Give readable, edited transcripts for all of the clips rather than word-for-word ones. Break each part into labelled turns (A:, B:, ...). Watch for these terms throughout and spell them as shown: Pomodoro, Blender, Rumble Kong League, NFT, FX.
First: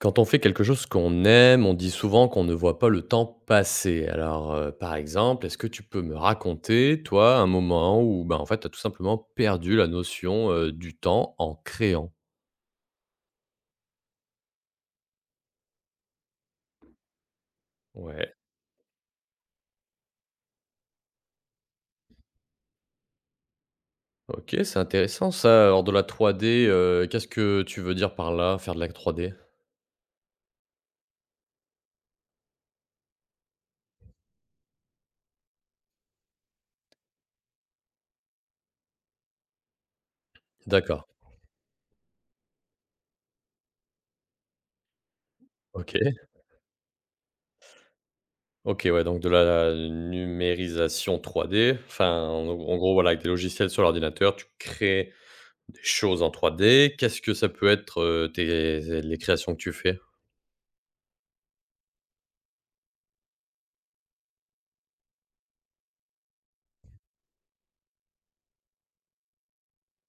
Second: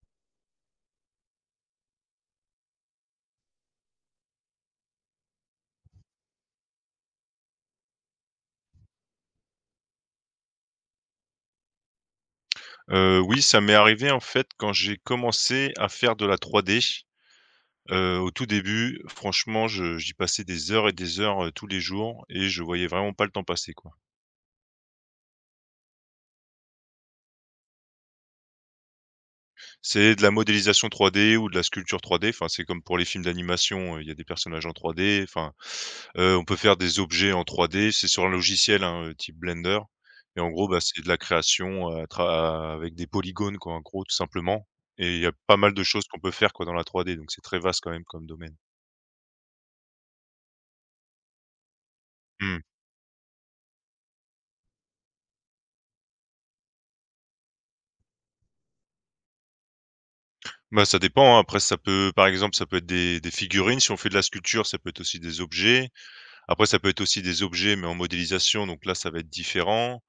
A: Quand on fait quelque chose qu'on aime, on dit souvent qu'on ne voit pas le temps passer. Alors, par exemple, est-ce que tu peux me raconter, toi, un moment où, ben, en fait, tu as tout simplement perdu la notion, du temps en créant?
B: Oui, ça m'est arrivé, en fait, quand j'ai commencé à faire de la 3D. Au
A: Ouais,
B: tout début, franchement, je j'y passais des heures et des heures, tous les jours et je voyais vraiment pas le temps passer, quoi.
A: OK, c'est intéressant ça. Alors de la 3D, qu'est-ce que tu veux dire par là, faire de la 3D?
B: C'est de la modélisation 3D ou de la sculpture 3D, enfin, c'est comme pour les films d'animation, il y a des personnages en 3D, enfin, on peut faire des objets en 3D. C'est sur un logiciel, hein, type Blender et en gros, bah, c'est
A: D'accord,
B: de la création, à tra avec des polygones, quoi, en gros, tout simplement. Et il y a pas mal de
A: OK.
B: choses qu'on peut faire, quoi, dans la 3D, donc c'est très vaste quand même comme domaine.
A: OK, ouais, donc de la numérisation 3D, enfin, en
B: Mmh.
A: en gros, voilà, avec des logiciels sur l'ordinateur, tu crées des choses en 3D. Qu'est-ce que ça peut être, tes les créations que tu fais?
B: Bah, ça dépend, hein. Après, ça peut être des figurines. Si on fait de la sculpture, ça peut être aussi des objets. Après, ça peut être aussi des objets, mais en modélisation, donc là, ça va être différent.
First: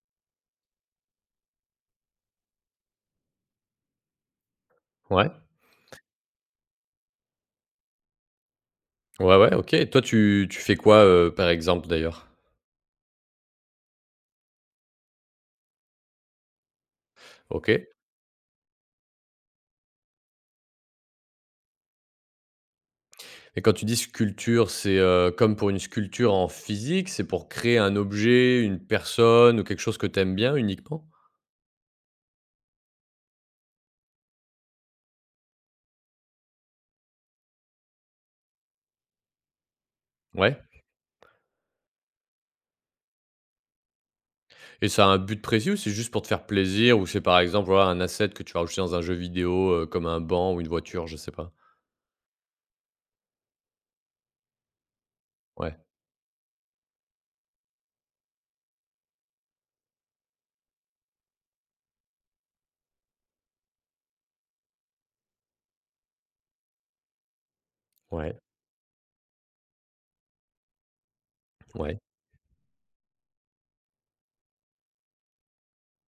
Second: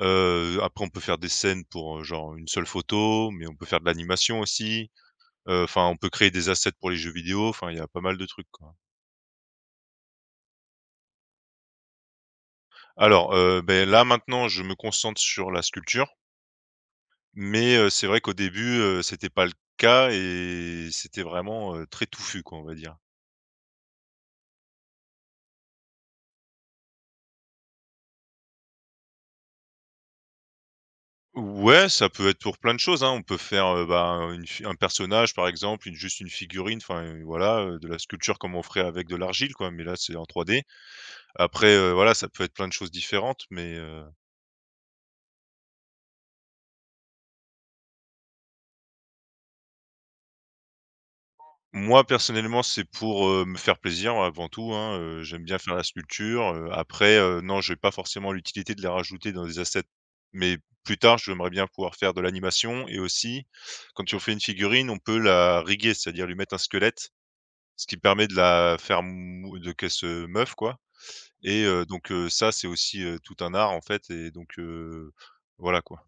B: Après, on peut faire des scènes pour, genre, une seule photo, mais on peut faire de l'animation aussi.
A: Ouais.
B: Enfin, on peut créer des assets pour les jeux vidéo. Enfin, il y a pas mal de trucs, quoi.
A: Ouais, ouais, OK. Et toi, tu fais quoi, par exemple, d'ailleurs?
B: Là, maintenant, je me concentre sur la sculpture, mais
A: OK.
B: c'est vrai qu'au début, c'était pas le cas et c'était vraiment, très touffu, quoi, on va dire.
A: Et quand tu dis sculpture, c'est, comme pour une sculpture en physique, c'est pour créer un objet, une personne ou quelque chose que tu aimes bien uniquement?
B: Ouais, ça peut être pour plein de choses, hein. On peut faire, bah, une fi un personnage par exemple, une figurine, enfin, voilà, de la sculpture comme on ferait avec de l'argile quoi, mais là c'est en
A: Ouais.
B: 3D. Après, voilà, ça peut être plein de choses différentes, mais,
A: Et ça a un but précis ou c'est juste pour te faire plaisir ou c'est par exemple, voilà, un asset que tu vas rajouter dans un jeu vidéo, comme un banc ou une voiture, je sais pas?
B: moi personnellement c'est pour, me faire plaisir avant tout, hein. J'aime bien faire
A: Ouais,
B: la sculpture, non, je n'ai pas forcément l'utilité de les rajouter dans des assets, mais plus tard j'aimerais bien pouvoir faire de l'animation. Et aussi quand on fait une figurine, on peut la riguer, c'est-à-dire lui mettre un squelette, ce qui permet de
A: ouais,
B: la faire mou de qu'elle se meuf, quoi.
A: ouais.
B: Ça, c'est aussi, tout un art, en fait. Voilà, quoi.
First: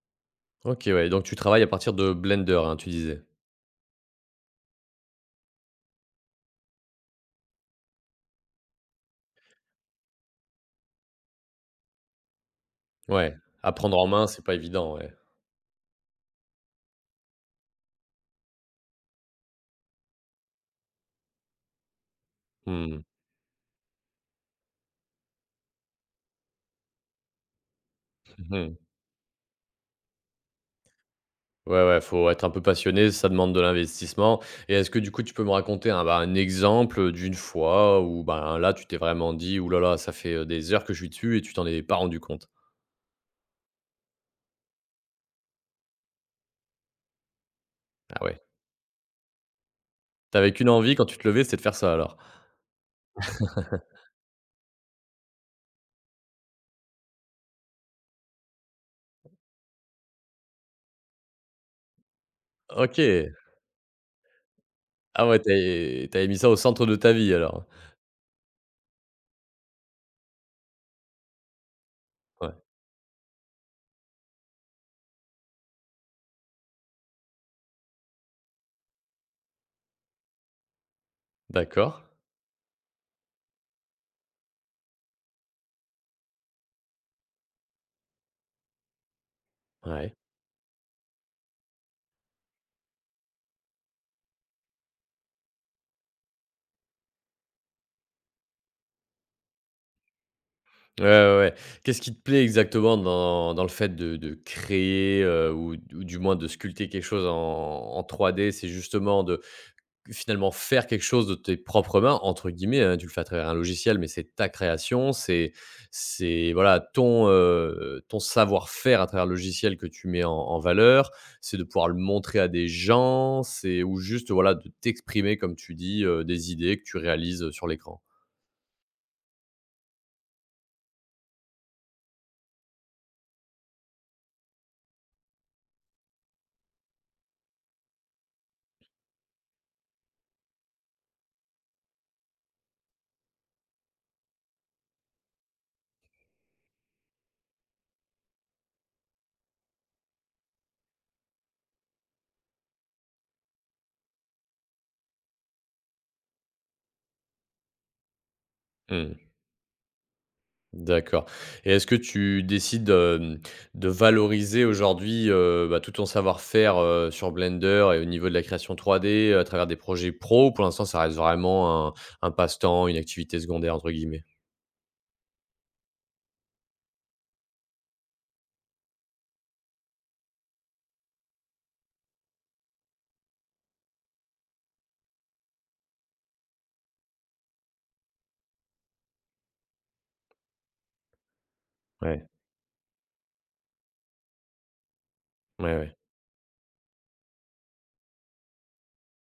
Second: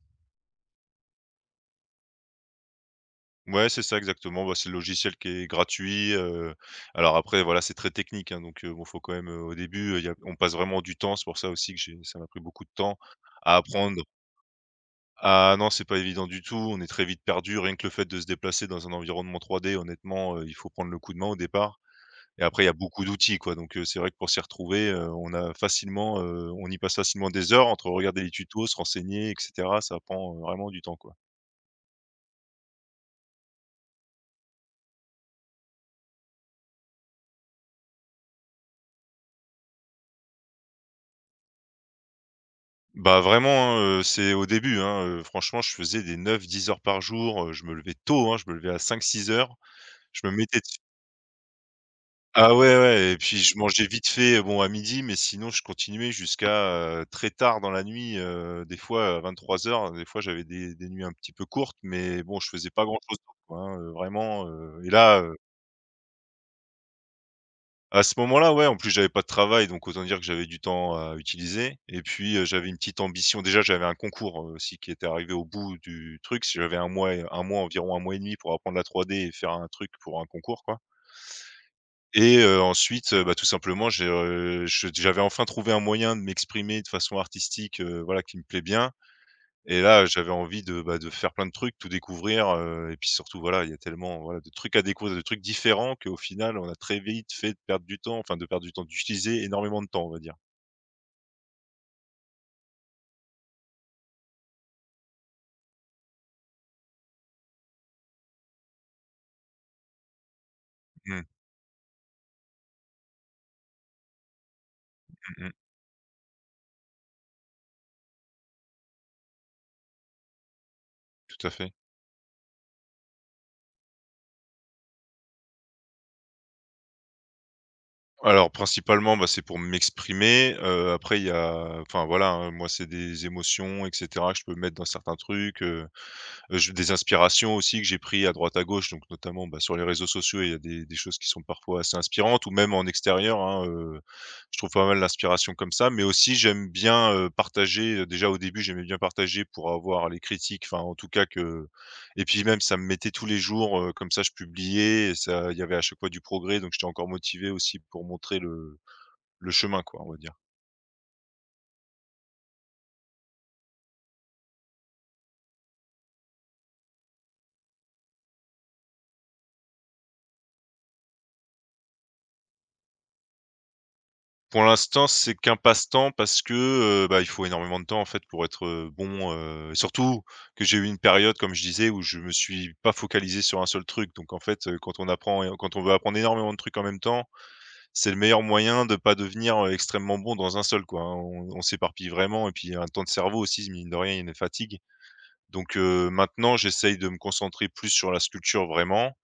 A: OK, ouais, donc tu travailles à partir de Blender, hein, tu disais?
B: Ouais, c'est ça exactement, bah, c'est le logiciel qui est gratuit. Alors après, voilà, c'est très technique, hein, donc bon, faut quand même, au début, y a on passe vraiment du temps, c'est pour ça aussi que j'ai ça m'a pris beaucoup de temps
A: Ouais,
B: à
A: à prendre
B: apprendre.
A: en main, c'est pas évident, ouais.
B: Ah non, c'est pas évident du tout, on est très vite perdu, rien que le fait de se déplacer dans un environnement 3D, honnêtement, il faut prendre le coup de main au départ. Et après, il y a
A: Mmh.
B: beaucoup d'outils, quoi. Donc, c'est vrai que pour s'y retrouver, on a facilement, on y passe facilement des heures entre regarder les tutos,
A: Mmh.
B: se renseigner, et cetera. Ça prend, vraiment du temps, quoi.
A: Ouais, ouais, faut être un peu passionné, ça demande de l'investissement et est-ce que du coup, tu peux me raconter un, bah, un exemple d'une fois où, ben, là, tu t'es vraiment dit: «Ouh là là, ça fait, des heures que je suis dessus» et tu t'en es pas rendu compte?
B: Bah, vraiment, hein, c'est au début, hein, franchement, je faisais des 9, 10 heures par jour, je me levais
A: Ah
B: tôt, hein,
A: ouais.
B: je me levais à 5, 6 heures. Je me
A: T'avais
B: mettais
A: qu'une
B: dessus.
A: envie quand tu te levais, c'était de faire ça alors?
B: Ah ouais, ouais, et puis je mangeais vite fait, bon à midi, mais sinon je continuais jusqu'à, très tard dans la nuit, des fois, à 23 heures. Des fois, j'avais des nuits un petit peu courtes, mais bon, je faisais pas grand chose
A: OK.
B: d'autre, quoi, hein, et là.
A: Ah ouais, tu avais mis ça au centre de ta vie alors?
B: À ce moment-là, ouais, en plus, j'avais pas de travail, donc autant dire que j'avais du temps à utiliser. Et puis,
A: Ouais,
B: j'avais une petite ambition. Déjà, j'avais un concours, aussi qui était arrivé au bout du truc. Si J'avais un mois et 1 mois, environ un mois et demi pour apprendre la 3D et faire un truc pour un concours, quoi.
A: d'accord.
B: Bah, tout simplement, j'avais enfin trouvé un moyen de m'exprimer de façon artistique, voilà, qui me plaît bien. Et là,
A: Ouais.
B: j'avais envie de, bah, de faire plein de trucs, tout découvrir. Et puis surtout, voilà, il y a tellement, voilà, de trucs à découvrir, de trucs différents qu'au final, on a très vite fait de perdre du temps, d'utiliser énormément de temps, on va dire.
A: Ouais, ouais, ouais. Qu'est-ce qui te plaît exactement dans le fait de créer, ou du moins de sculpter quelque chose en 3D? C'est justement de, finalement, faire quelque
B: Mmh,
A: chose de tes «propres mains», entre guillemets, hein, tu le fais à travers un logiciel, mais c'est ta création,
B: mmh mh,
A: c'est, voilà, ton, ton savoir-faire à travers le logiciel que tu mets en valeur.
B: tout à
A: C'est de
B: fait.
A: pouvoir le montrer à des gens, c'est ou juste, voilà, de t'exprimer, comme tu dis, des idées que tu réalises, sur l'écran.
B: Alors principalement, bah, c'est pour m'exprimer. Après il y a enfin voilà, hein, moi c'est des émotions et cetera que je peux mettre dans certains trucs. Je Des inspirations aussi que j'ai pris à droite à gauche, donc notamment, bah, sur les réseaux sociaux, il y a des choses qui sont parfois assez inspirantes ou même en extérieur, hein, je trouve pas mal l'inspiration comme ça. Mais aussi j'aime bien, partager. Déjà au début, j'aimais bien partager pour avoir les critiques, enfin en tout cas que… Et puis même ça me mettait tous les jours, comme ça je publiais et ça il y avait à chaque fois du progrès, donc j'étais encore motivé aussi pour montrer le
A: Mmh.
B: chemin quoi, on va dire.
A: D'accord et est-ce que tu décides, de valoriser aujourd'hui, bah, tout ton savoir-faire, sur Blender et au niveau de la création 3D à travers des projets pro, ou pour l'instant ça reste vraiment un passe-temps, une activité secondaire entre guillemets?
B: Pour l'instant, c'est qu'un passe-temps parce que, bah, il faut énormément de temps, en fait, pour être, bon. Surtout que j'ai eu une période, comme je disais, où je me suis pas focalisé sur un seul truc. Donc en fait, quand on apprend et quand on veut apprendre énormément de trucs en même temps, c'est le meilleur moyen de pas devenir, extrêmement bon dans un seul, quoi, hein. On s'éparpille
A: Ouais.
B: vraiment et puis un temps de cerveau aussi, mine de rien, il y a une fatigue. Donc
A: Ouais, ouais.
B: maintenant, j'essaye de me concentrer plus sur la sculpture, vraiment.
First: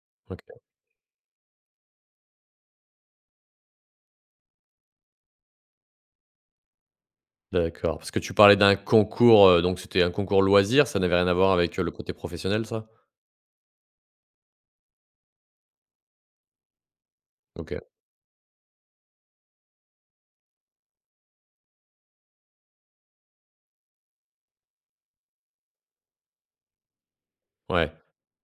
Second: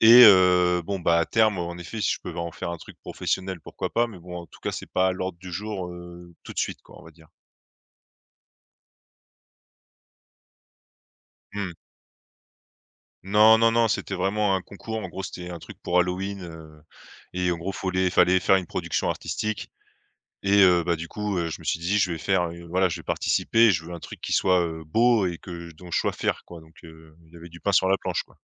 B: Et
A: OK,
B: bon, bah, à terme, en effet, si je peux en faire un truc professionnel, pourquoi pas? Mais bon, en tout cas, c'est pas à l'ordre du jour, tout de suite, quoi, on va dire.
A: d'accord. Parce que tu parlais d'un concours, donc c'était un concours loisir, ça n'avait rien à voir
B: Mmh.
A: avec, le côté professionnel ça?
B: Non, non, non, c'était vraiment un concours. En gros, c'était un truc pour Halloween. Et en gros,
A: OK,
B: fallait faire une production artistique. Bah, du coup, je me suis dit: «Je vais faire, voilà, je vais participer, je veux un truc qui soit, beau et que dont je sois fier, quoi». Donc il y avait du pain sur
A: ouais,
B: la planche, quoi.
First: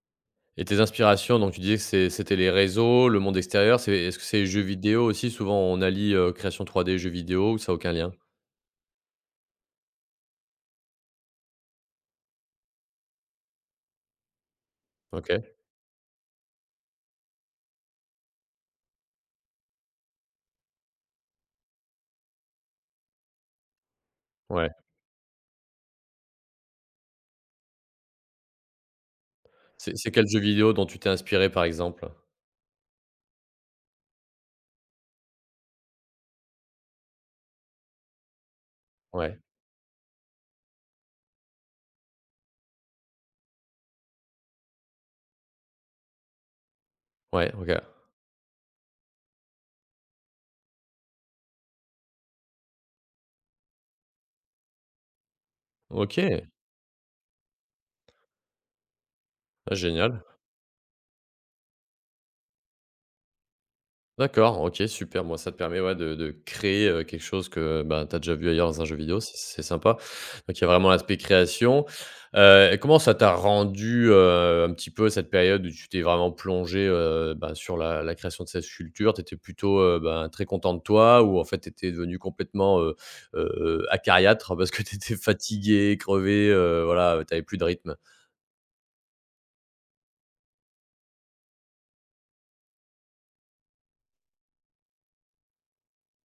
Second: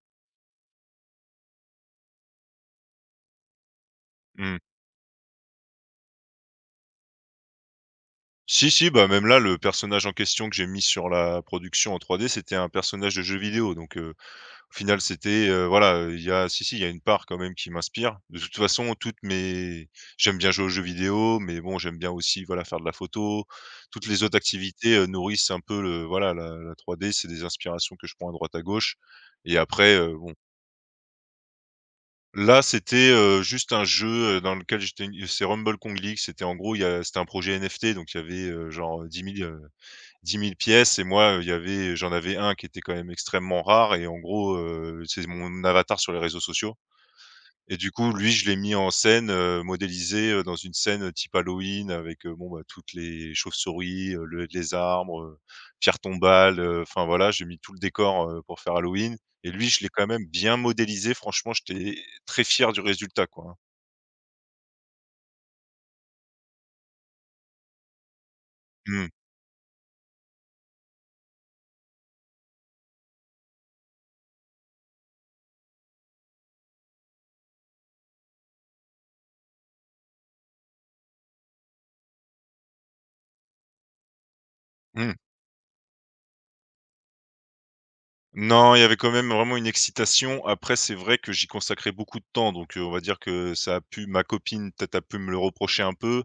A: et tes inspirations, donc tu disais que c'était les réseaux, le monde extérieur. C'est Est-ce que c'est les
B: Mmh.
A: jeux vidéo aussi? Souvent on allie, création 3D, jeux vidéo, ou ça a aucun lien?
B: Si, si, bah, même là, le personnage en question que j'ai mis sur la production en 3D, c'était un personnage de jeu vidéo, donc au final, c'était,
A: OK,
B: voilà, il y a si, si, il y a une part quand même qui m'inspire. De toute façon, toutes mes J'aime bien jouer aux jeux vidéo, mais bon, j'aime bien aussi, voilà, faire de la photo. Toutes les autres
A: ouais.
B: activités, nourrissent un peu le la 3D, c'est des inspirations que je prends à droite à gauche. Et après,
A: C'est quel jeu vidéo dont tu t'es inspiré, par exemple?
B: là, c'était, juste un jeu, dans lequel j'étais c'est Rumble Kong League, c'était en gros, il y a c'était un projet NFT, donc il y avait, genre,
A: Ouais,
B: 10 000 pièces. Et moi, il y avait j'en avais un qui était quand même extrêmement rare et en gros, c'est mon avatar sur les réseaux sociaux.
A: ouais, OK.
B: Et du coup, lui, je l'ai mis en scène, modélisé, dans une scène, type Halloween avec, bon, bah, toutes les chauves-souris, le les arbres, pierres
A: OK,
B: tombales, enfin voilà, j'ai mis tout le décor, pour faire Halloween. Et lui,
A: ah
B: je l'ai quand
A: génial.
B: même bien modélisé. Franchement, j'étais très fier du résultat, quoi, hein.
A: D'accord, OK, super. Moi, ça te permet, ouais, de créer, quelque chose que, ben, tu as déjà vu ailleurs dans un jeu
B: Mmh.
A: vidéo, c'est sympa. Donc il y a vraiment l'aspect création, et comment ça t'a rendu, un petit peu cette période où tu t'es vraiment plongé, ben, sur la création de cette sculpture? Tu étais plutôt, ben, très content de toi, ou en fait, tu étais devenue complètement, heu acariâtre parce que tu
B: Mmh.
A: étais fatiguée, crevée, voilà, tu avais plus de rythme?
B: Non, il y avait quand même vraiment une excitation. Après, c'est vrai que j'y consacrais beaucoup de temps, donc on va dire que ça a pu ma copine peut-être a pu me le reprocher un peu.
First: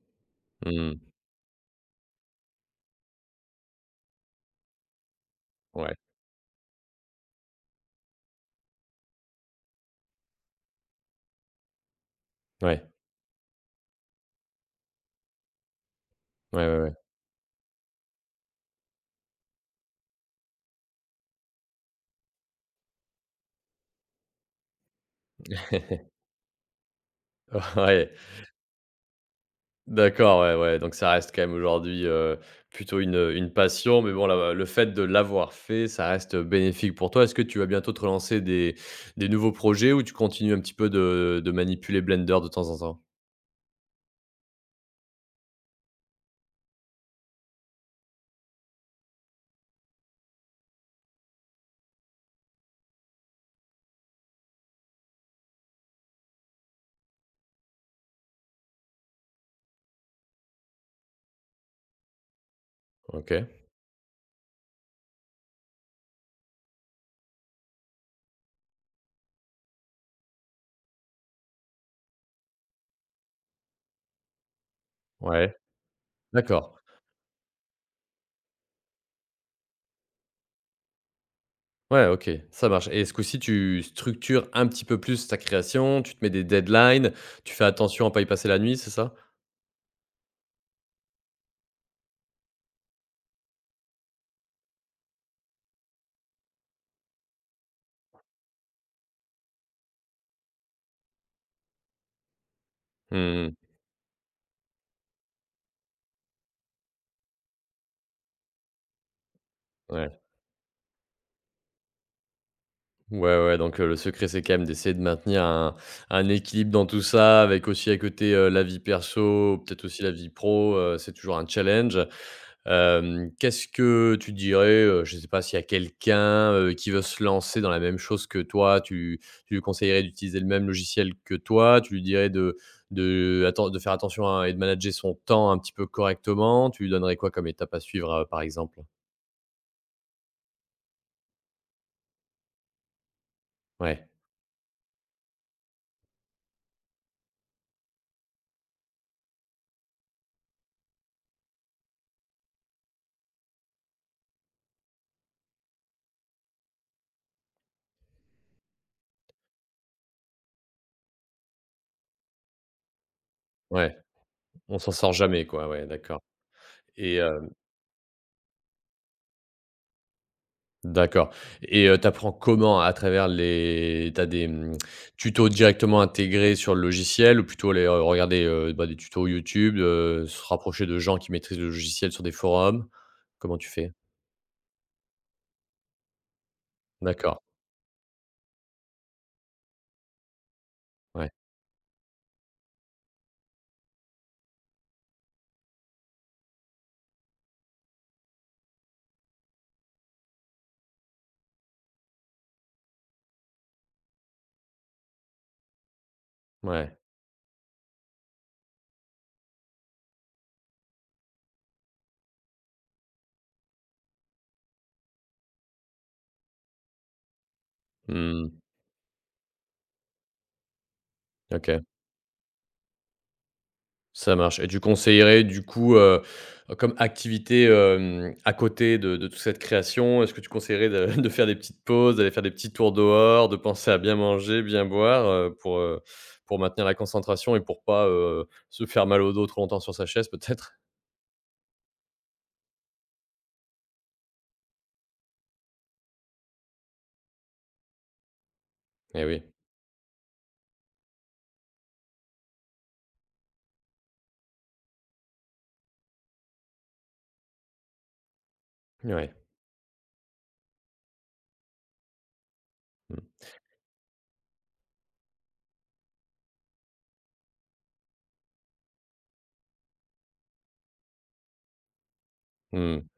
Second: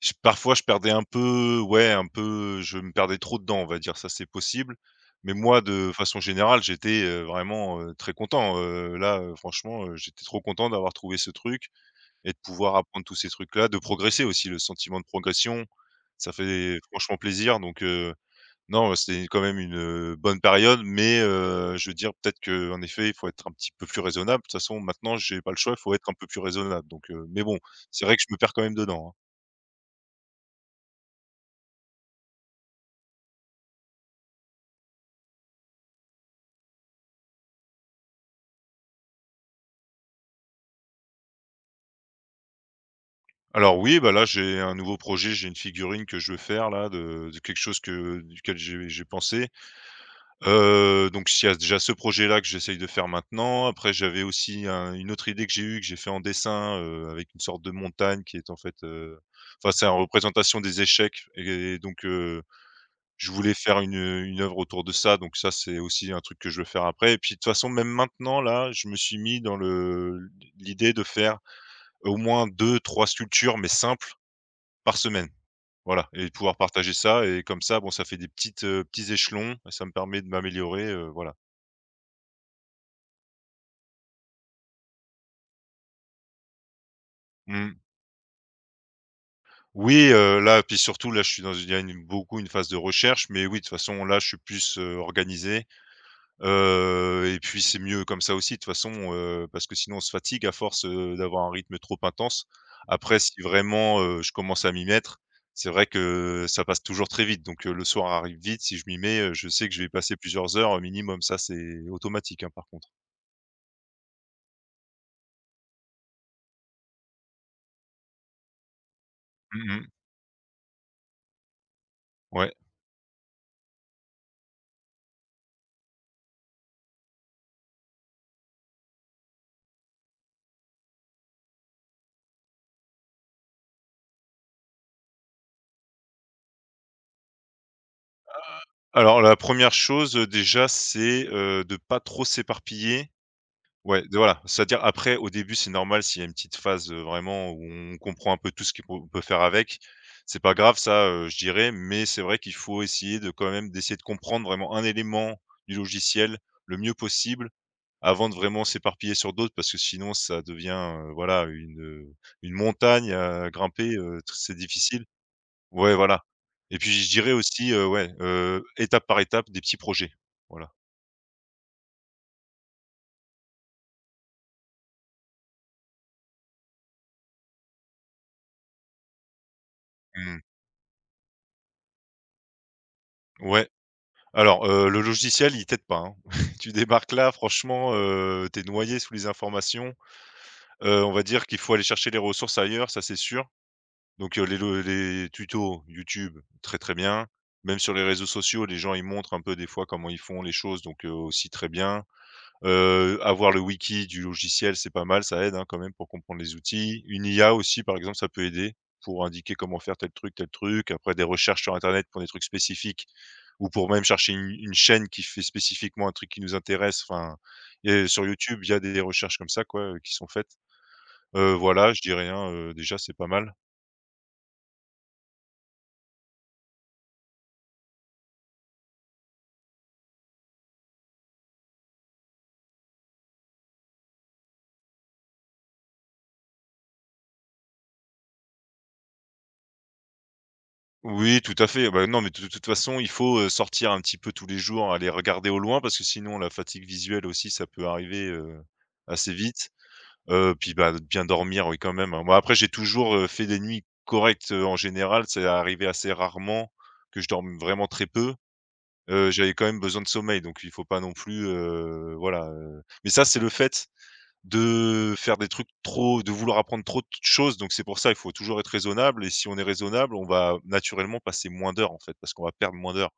B: Je perdais
A: Mmh.
B: un peu, ouais, un peu, je me perdais trop dedans, on va dire, ça, c'est possible. Mais moi, de
A: Ouais.
B: façon générale, j'étais, vraiment, très content. Franchement, j'étais trop content d'avoir trouvé ce truc et de pouvoir
A: Ouais.
B: apprendre tous ces trucs-là, de progresser aussi, le sentiment de progression, ça
A: Ouais, ouais,
B: fait
A: ouais.
B: franchement plaisir. Non, c'était quand même une, bonne période, mais je veux dire peut-être que en effet, il faut être un petit peu plus raisonnable. De toute façon, maintenant, j'ai pas le choix, il faut être un peu plus raisonnable donc mais bon, c'est
A: Ouais.
B: vrai que je me perds quand même dedans, hein.
A: D'accord, ouais, ouais, donc ça reste quand même aujourd'hui, plutôt une passion, mais bon, la le fait de l'avoir fait, ça reste bénéfique pour toi. Est-ce que tu vas bientôt te relancer des nouveaux projets, ou tu continues un petit peu de manipuler Blender de temps en temps?
B: Alors oui, bah, là, j'ai un nouveau projet, j'ai une figurine que je veux faire là de quelque chose que duquel j'ai pensé. Donc il y a déjà ce projet-là que j'essaye de faire maintenant. Après j'avais aussi un une autre idée que j'ai eue, que j'ai fait en dessin, avec une sorte de montagne qui est en fait, enfin c'est une représentation des échecs et donc je
A: OK,
B: voulais faire une œuvre autour de ça. Donc ça, c'est aussi un truc que je veux faire après, et puis de toute façon, même maintenant là, je me suis mis dans le l'idée de faire au moins deux, trois sculptures, mais simples, par semaine.
A: ouais,
B: Voilà, et de pouvoir
A: d'accord.
B: partager ça, et comme ça, bon, ça fait des petits échelons, ça me permet de m'améliorer, voilà.
A: Ouais, OK, ça marche, et ce coup-ci, tu structures un petit peu plus ta création, tu te mets des deadlines, tu fais
B: Mmh.
A: attention à pas y passer la nuit, c'est ça?
B: Oui, là, puis surtout là, je suis dans une il y a une beaucoup une phase de recherche, mais oui, de toute façon là, je suis plus, organisé. Et puis c'est mieux comme ça aussi de toute façon, parce que sinon on se fatigue à force, d'avoir un rythme trop intense. Après, si
A: Mmh.
B: vraiment, je commence à m'y mettre, c'est vrai que ça passe toujours très vite, donc le soir arrive vite. Si je m'y mets, je sais que je vais y
A: Ouais.
B: passer plusieurs heures, minimum. Ça, c'est automatique, hein, par contre.
A: Ouais, ouais, donc le secret, c'est quand même d'essayer de maintenir un équilibre dans tout ça, avec aussi à côté, la vie perso, peut-être
B: Mmh.
A: aussi la vie pro, c'est toujours un challenge.
B: Ouais.
A: Qu'est-ce que tu dirais, je ne sais pas s'il y a quelqu'un, qui veut se lancer dans la même chose que toi, tu lui conseillerais d'utiliser le même logiciel que toi? Tu lui dirais de atten de faire attention à, et de manager son temps un petit peu correctement? Tu lui donnerais quoi comme étape à suivre, par exemple?
B: Alors, la première chose, déjà, c'est, de pas trop s'éparpiller. Ouais,
A: Ouais,
B: de voilà, c'est-à-dire, après, au début, c'est normal s'il y a une petite phase, vraiment où on comprend un peu tout ce qu'on peut faire avec. C'est pas grave ça, je dirais, mais c'est vrai qu'il faut essayer de quand même d'essayer de comprendre vraiment un élément du logiciel le mieux possible avant de vraiment s'éparpiller sur d'autres, parce que sinon ça devient, voilà, une montagne à grimper,
A: ouais,
B: tr c'est
A: on s'en
B: difficile.
A: sort jamais quoi, ouais,
B: Ouais,
A: d'accord.
B: voilà. Et puis je
A: Et
B: dirais aussi, ouais, étape par étape, des petits projets. Voilà.
A: D'accord tu apprends comment? À travers les t'as des... tutos directement intégrés sur le logiciel, ou plutôt aller, regarder, bah, des tutos YouTube,
B: Mmh.
A: se rapprocher de gens qui maîtrisent le logiciel sur des forums? Comment
B: Ouais.
A: tu fais?
B: Alors, le logiciel, il t'aide pas, hein. Tu débarques là,
A: D'accord,
B: franchement, tu noyé sous les informations. On va
A: ouais,
B: dire qu'il faut aller chercher les ressources ailleurs, ça c'est sûr. Donc, les tutos YouTube, très, très bien. Même sur les réseaux sociaux, les gens, ils montrent un peu des fois comment ils font les choses, donc, aussi très bien. Avoir le wiki du logiciel, c'est pas mal, ça aide, hein, quand même pour comprendre les
A: ouais,
B: outils. Une IA aussi, par exemple, ça peut aider pour indiquer comment faire tel truc, tel truc. Après, des recherches sur internet pour des trucs spécifiques, ou pour même chercher une chaîne qui fait spécifiquement un truc qui nous intéresse. Enfin, et sur
A: mmh,
B: YouTube, il y a des recherches comme ça, quoi, qui sont faites.
A: OK.
B: Voilà, je dirais, hein, déjà, c'est pas mal.
A: Ça marche, et tu conseillerais du coup, comme activité, à côté de toute cette création, est-ce que tu conseillerais de de faire des petites pauses, d'aller faire des petits tours dehors, de penser à bien manger, bien boire, pour maintenir la concentration et pour pas, se faire mal au dos trop longtemps sur sa chaise peut-être?
B: Oui, tout à fait. Bah, non, mais de toute façon, il faut, sortir un petit peu tous les jours, aller regarder au loin, parce que sinon la fatigue visuelle aussi, ça peut arriver,
A: Eh
B: assez
A: oui,
B: vite. Puis, bah, de bien dormir, oui, quand même, hein. Moi, après, j'ai toujours, fait des nuits correctes, en général. C'est arrivé assez rarement que je dorme vraiment très peu.
A: ouais.
B: J'avais quand même besoin de sommeil, donc il faut pas non plus, voilà, mais
A: Mmh.
B: ça, c'est le fait de faire des trucs trop, de vouloir apprendre trop de choses. Donc c'est pour ça, il faut toujours être raisonnable, et si on est raisonnable, on va naturellement passer moins d'heures, en fait, parce qu'on va perdre moins
A: Mmh.
B: d'heures.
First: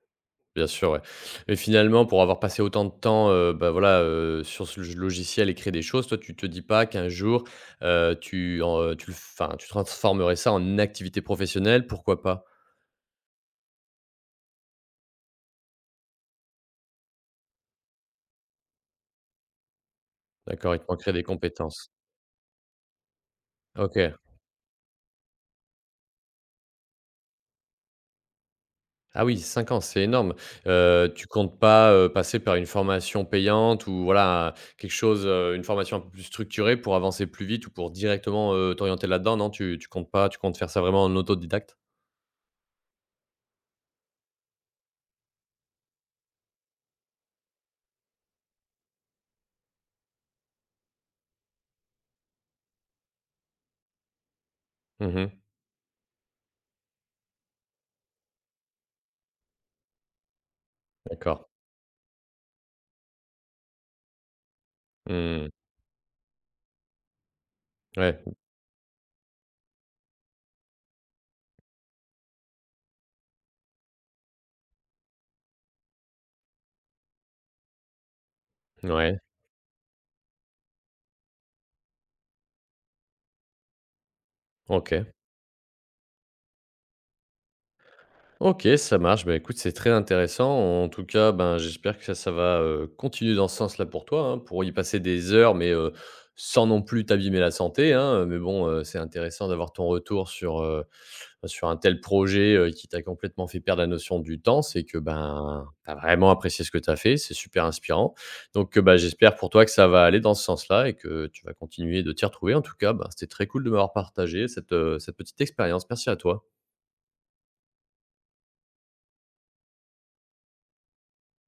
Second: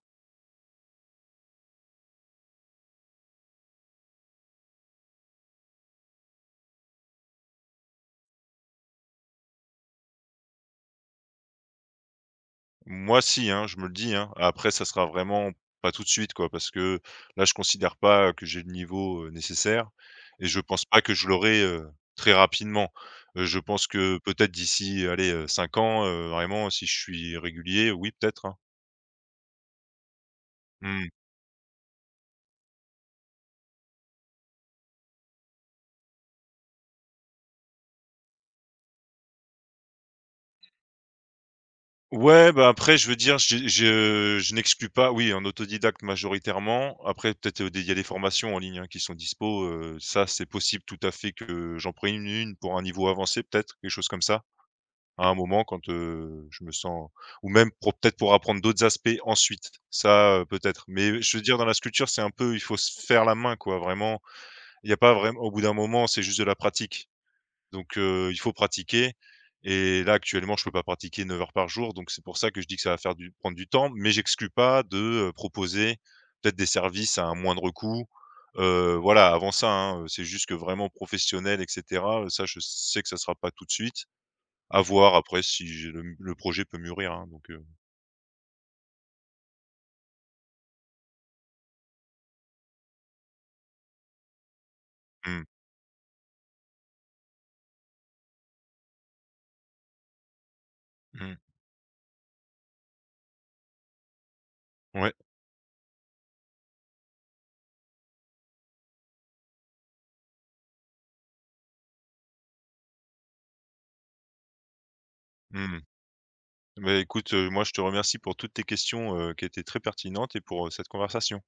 A: Bien sûr, ouais. Mais finalement, pour avoir passé autant de temps, bah, voilà, sur ce j logiciel et créer des choses, toi, tu te dis pas qu'un jour, tu le enfin, tu transformerais ça en activité professionnelle? Pourquoi pas?
B: Moi, si, hein, je me le dis, hein. Après, ça sera vraiment pas tout de suite, quoi, parce que là, je considère pas que j'ai le niveau, nécessaire, et je
A: D'accord, il
B: pense
A: te
B: pas
A: manquerait
B: que
A: des
B: je l'aurai,
A: compétences.
B: très rapidement. Je pense
A: OK.
B: que peut-être d'ici, allez, 5 ans, vraiment, si je suis régulier, oui, peut-être, hein.
A: Ah oui, 5 ans, c'est énorme.
B: Mmh.
A: Tu comptes pas, passer par une formation payante ou voilà, un quelque chose, une formation un peu plus structurée pour avancer plus vite ou pour directement, t'orienter là-dedans, non? Tu comptes pas, tu comptes faire ça vraiment en autodidacte?
B: Ouais, bah, après, je veux dire, j'ai je n'exclus pas, oui, en autodidacte majoritairement. Après, peut-être, des il y a des formations en ligne, hein, qui sont dispo, ça, c'est possible tout à fait que j'en prenne une pour un niveau avancé, peut-être, quelque chose comme ça. À
A: Mmh.
B: un moment quand, je me sens, ou même pour peut-être pour apprendre d'autres aspects ensuite, ça, peut-être. Mais je veux
A: D'accord.
B: dire, dans la sculpture, c'est un peu, il faut se faire la main, quoi, vraiment. Il n'y a pas vraiment.
A: Mmh.
B: Au bout d'un moment, c'est juste de la pratique. Donc
A: Ouais.
B: il faut pratiquer, et là actuellement, je peux pas pratiquer 9 heures par jour, donc c'est pour ça que je dis que ça va faire du prendre du temps, mais j'exclus pas de, proposer peut-être des services à un moindre coût.
A: Ouais.
B: Voilà, avant ça, hein, c'est juste que vraiment professionnel et cetera, ça je sais que ça sera pas tout de suite, à
A: OK.
B: voir après si j'ai le projet peut mûrir, hein, donc
A: OK, ça marche. Bah, écoute, c'est très intéressant. En tout cas, ben, j'espère que ça va continuer dans ce sens-là pour toi, hein, pour y passer des
B: mmh,
A: heures, mais sans non plus t'abîmer la santé, hein. Mais bon, c'est intéressant d'avoir ton retour sur,
B: mmh,
A: sur un tel projet qui t'a complètement fait perdre la notion du temps. C'est que
B: ouais,
A: ben, tu as vraiment apprécié ce que tu as fait. C'est super inspirant. Donc, bah, j'espère pour toi que ça va aller dans ce sens-là et que tu vas continuer de t'y retrouver. En tout cas, ben, c'était très cool de m'avoir partagé cette petite
B: mmh.
A: expérience. Merci à toi.
B: Bah, écoute, moi je te remercie pour toutes tes questions, qui étaient très pertinentes, et pour, cette conversation.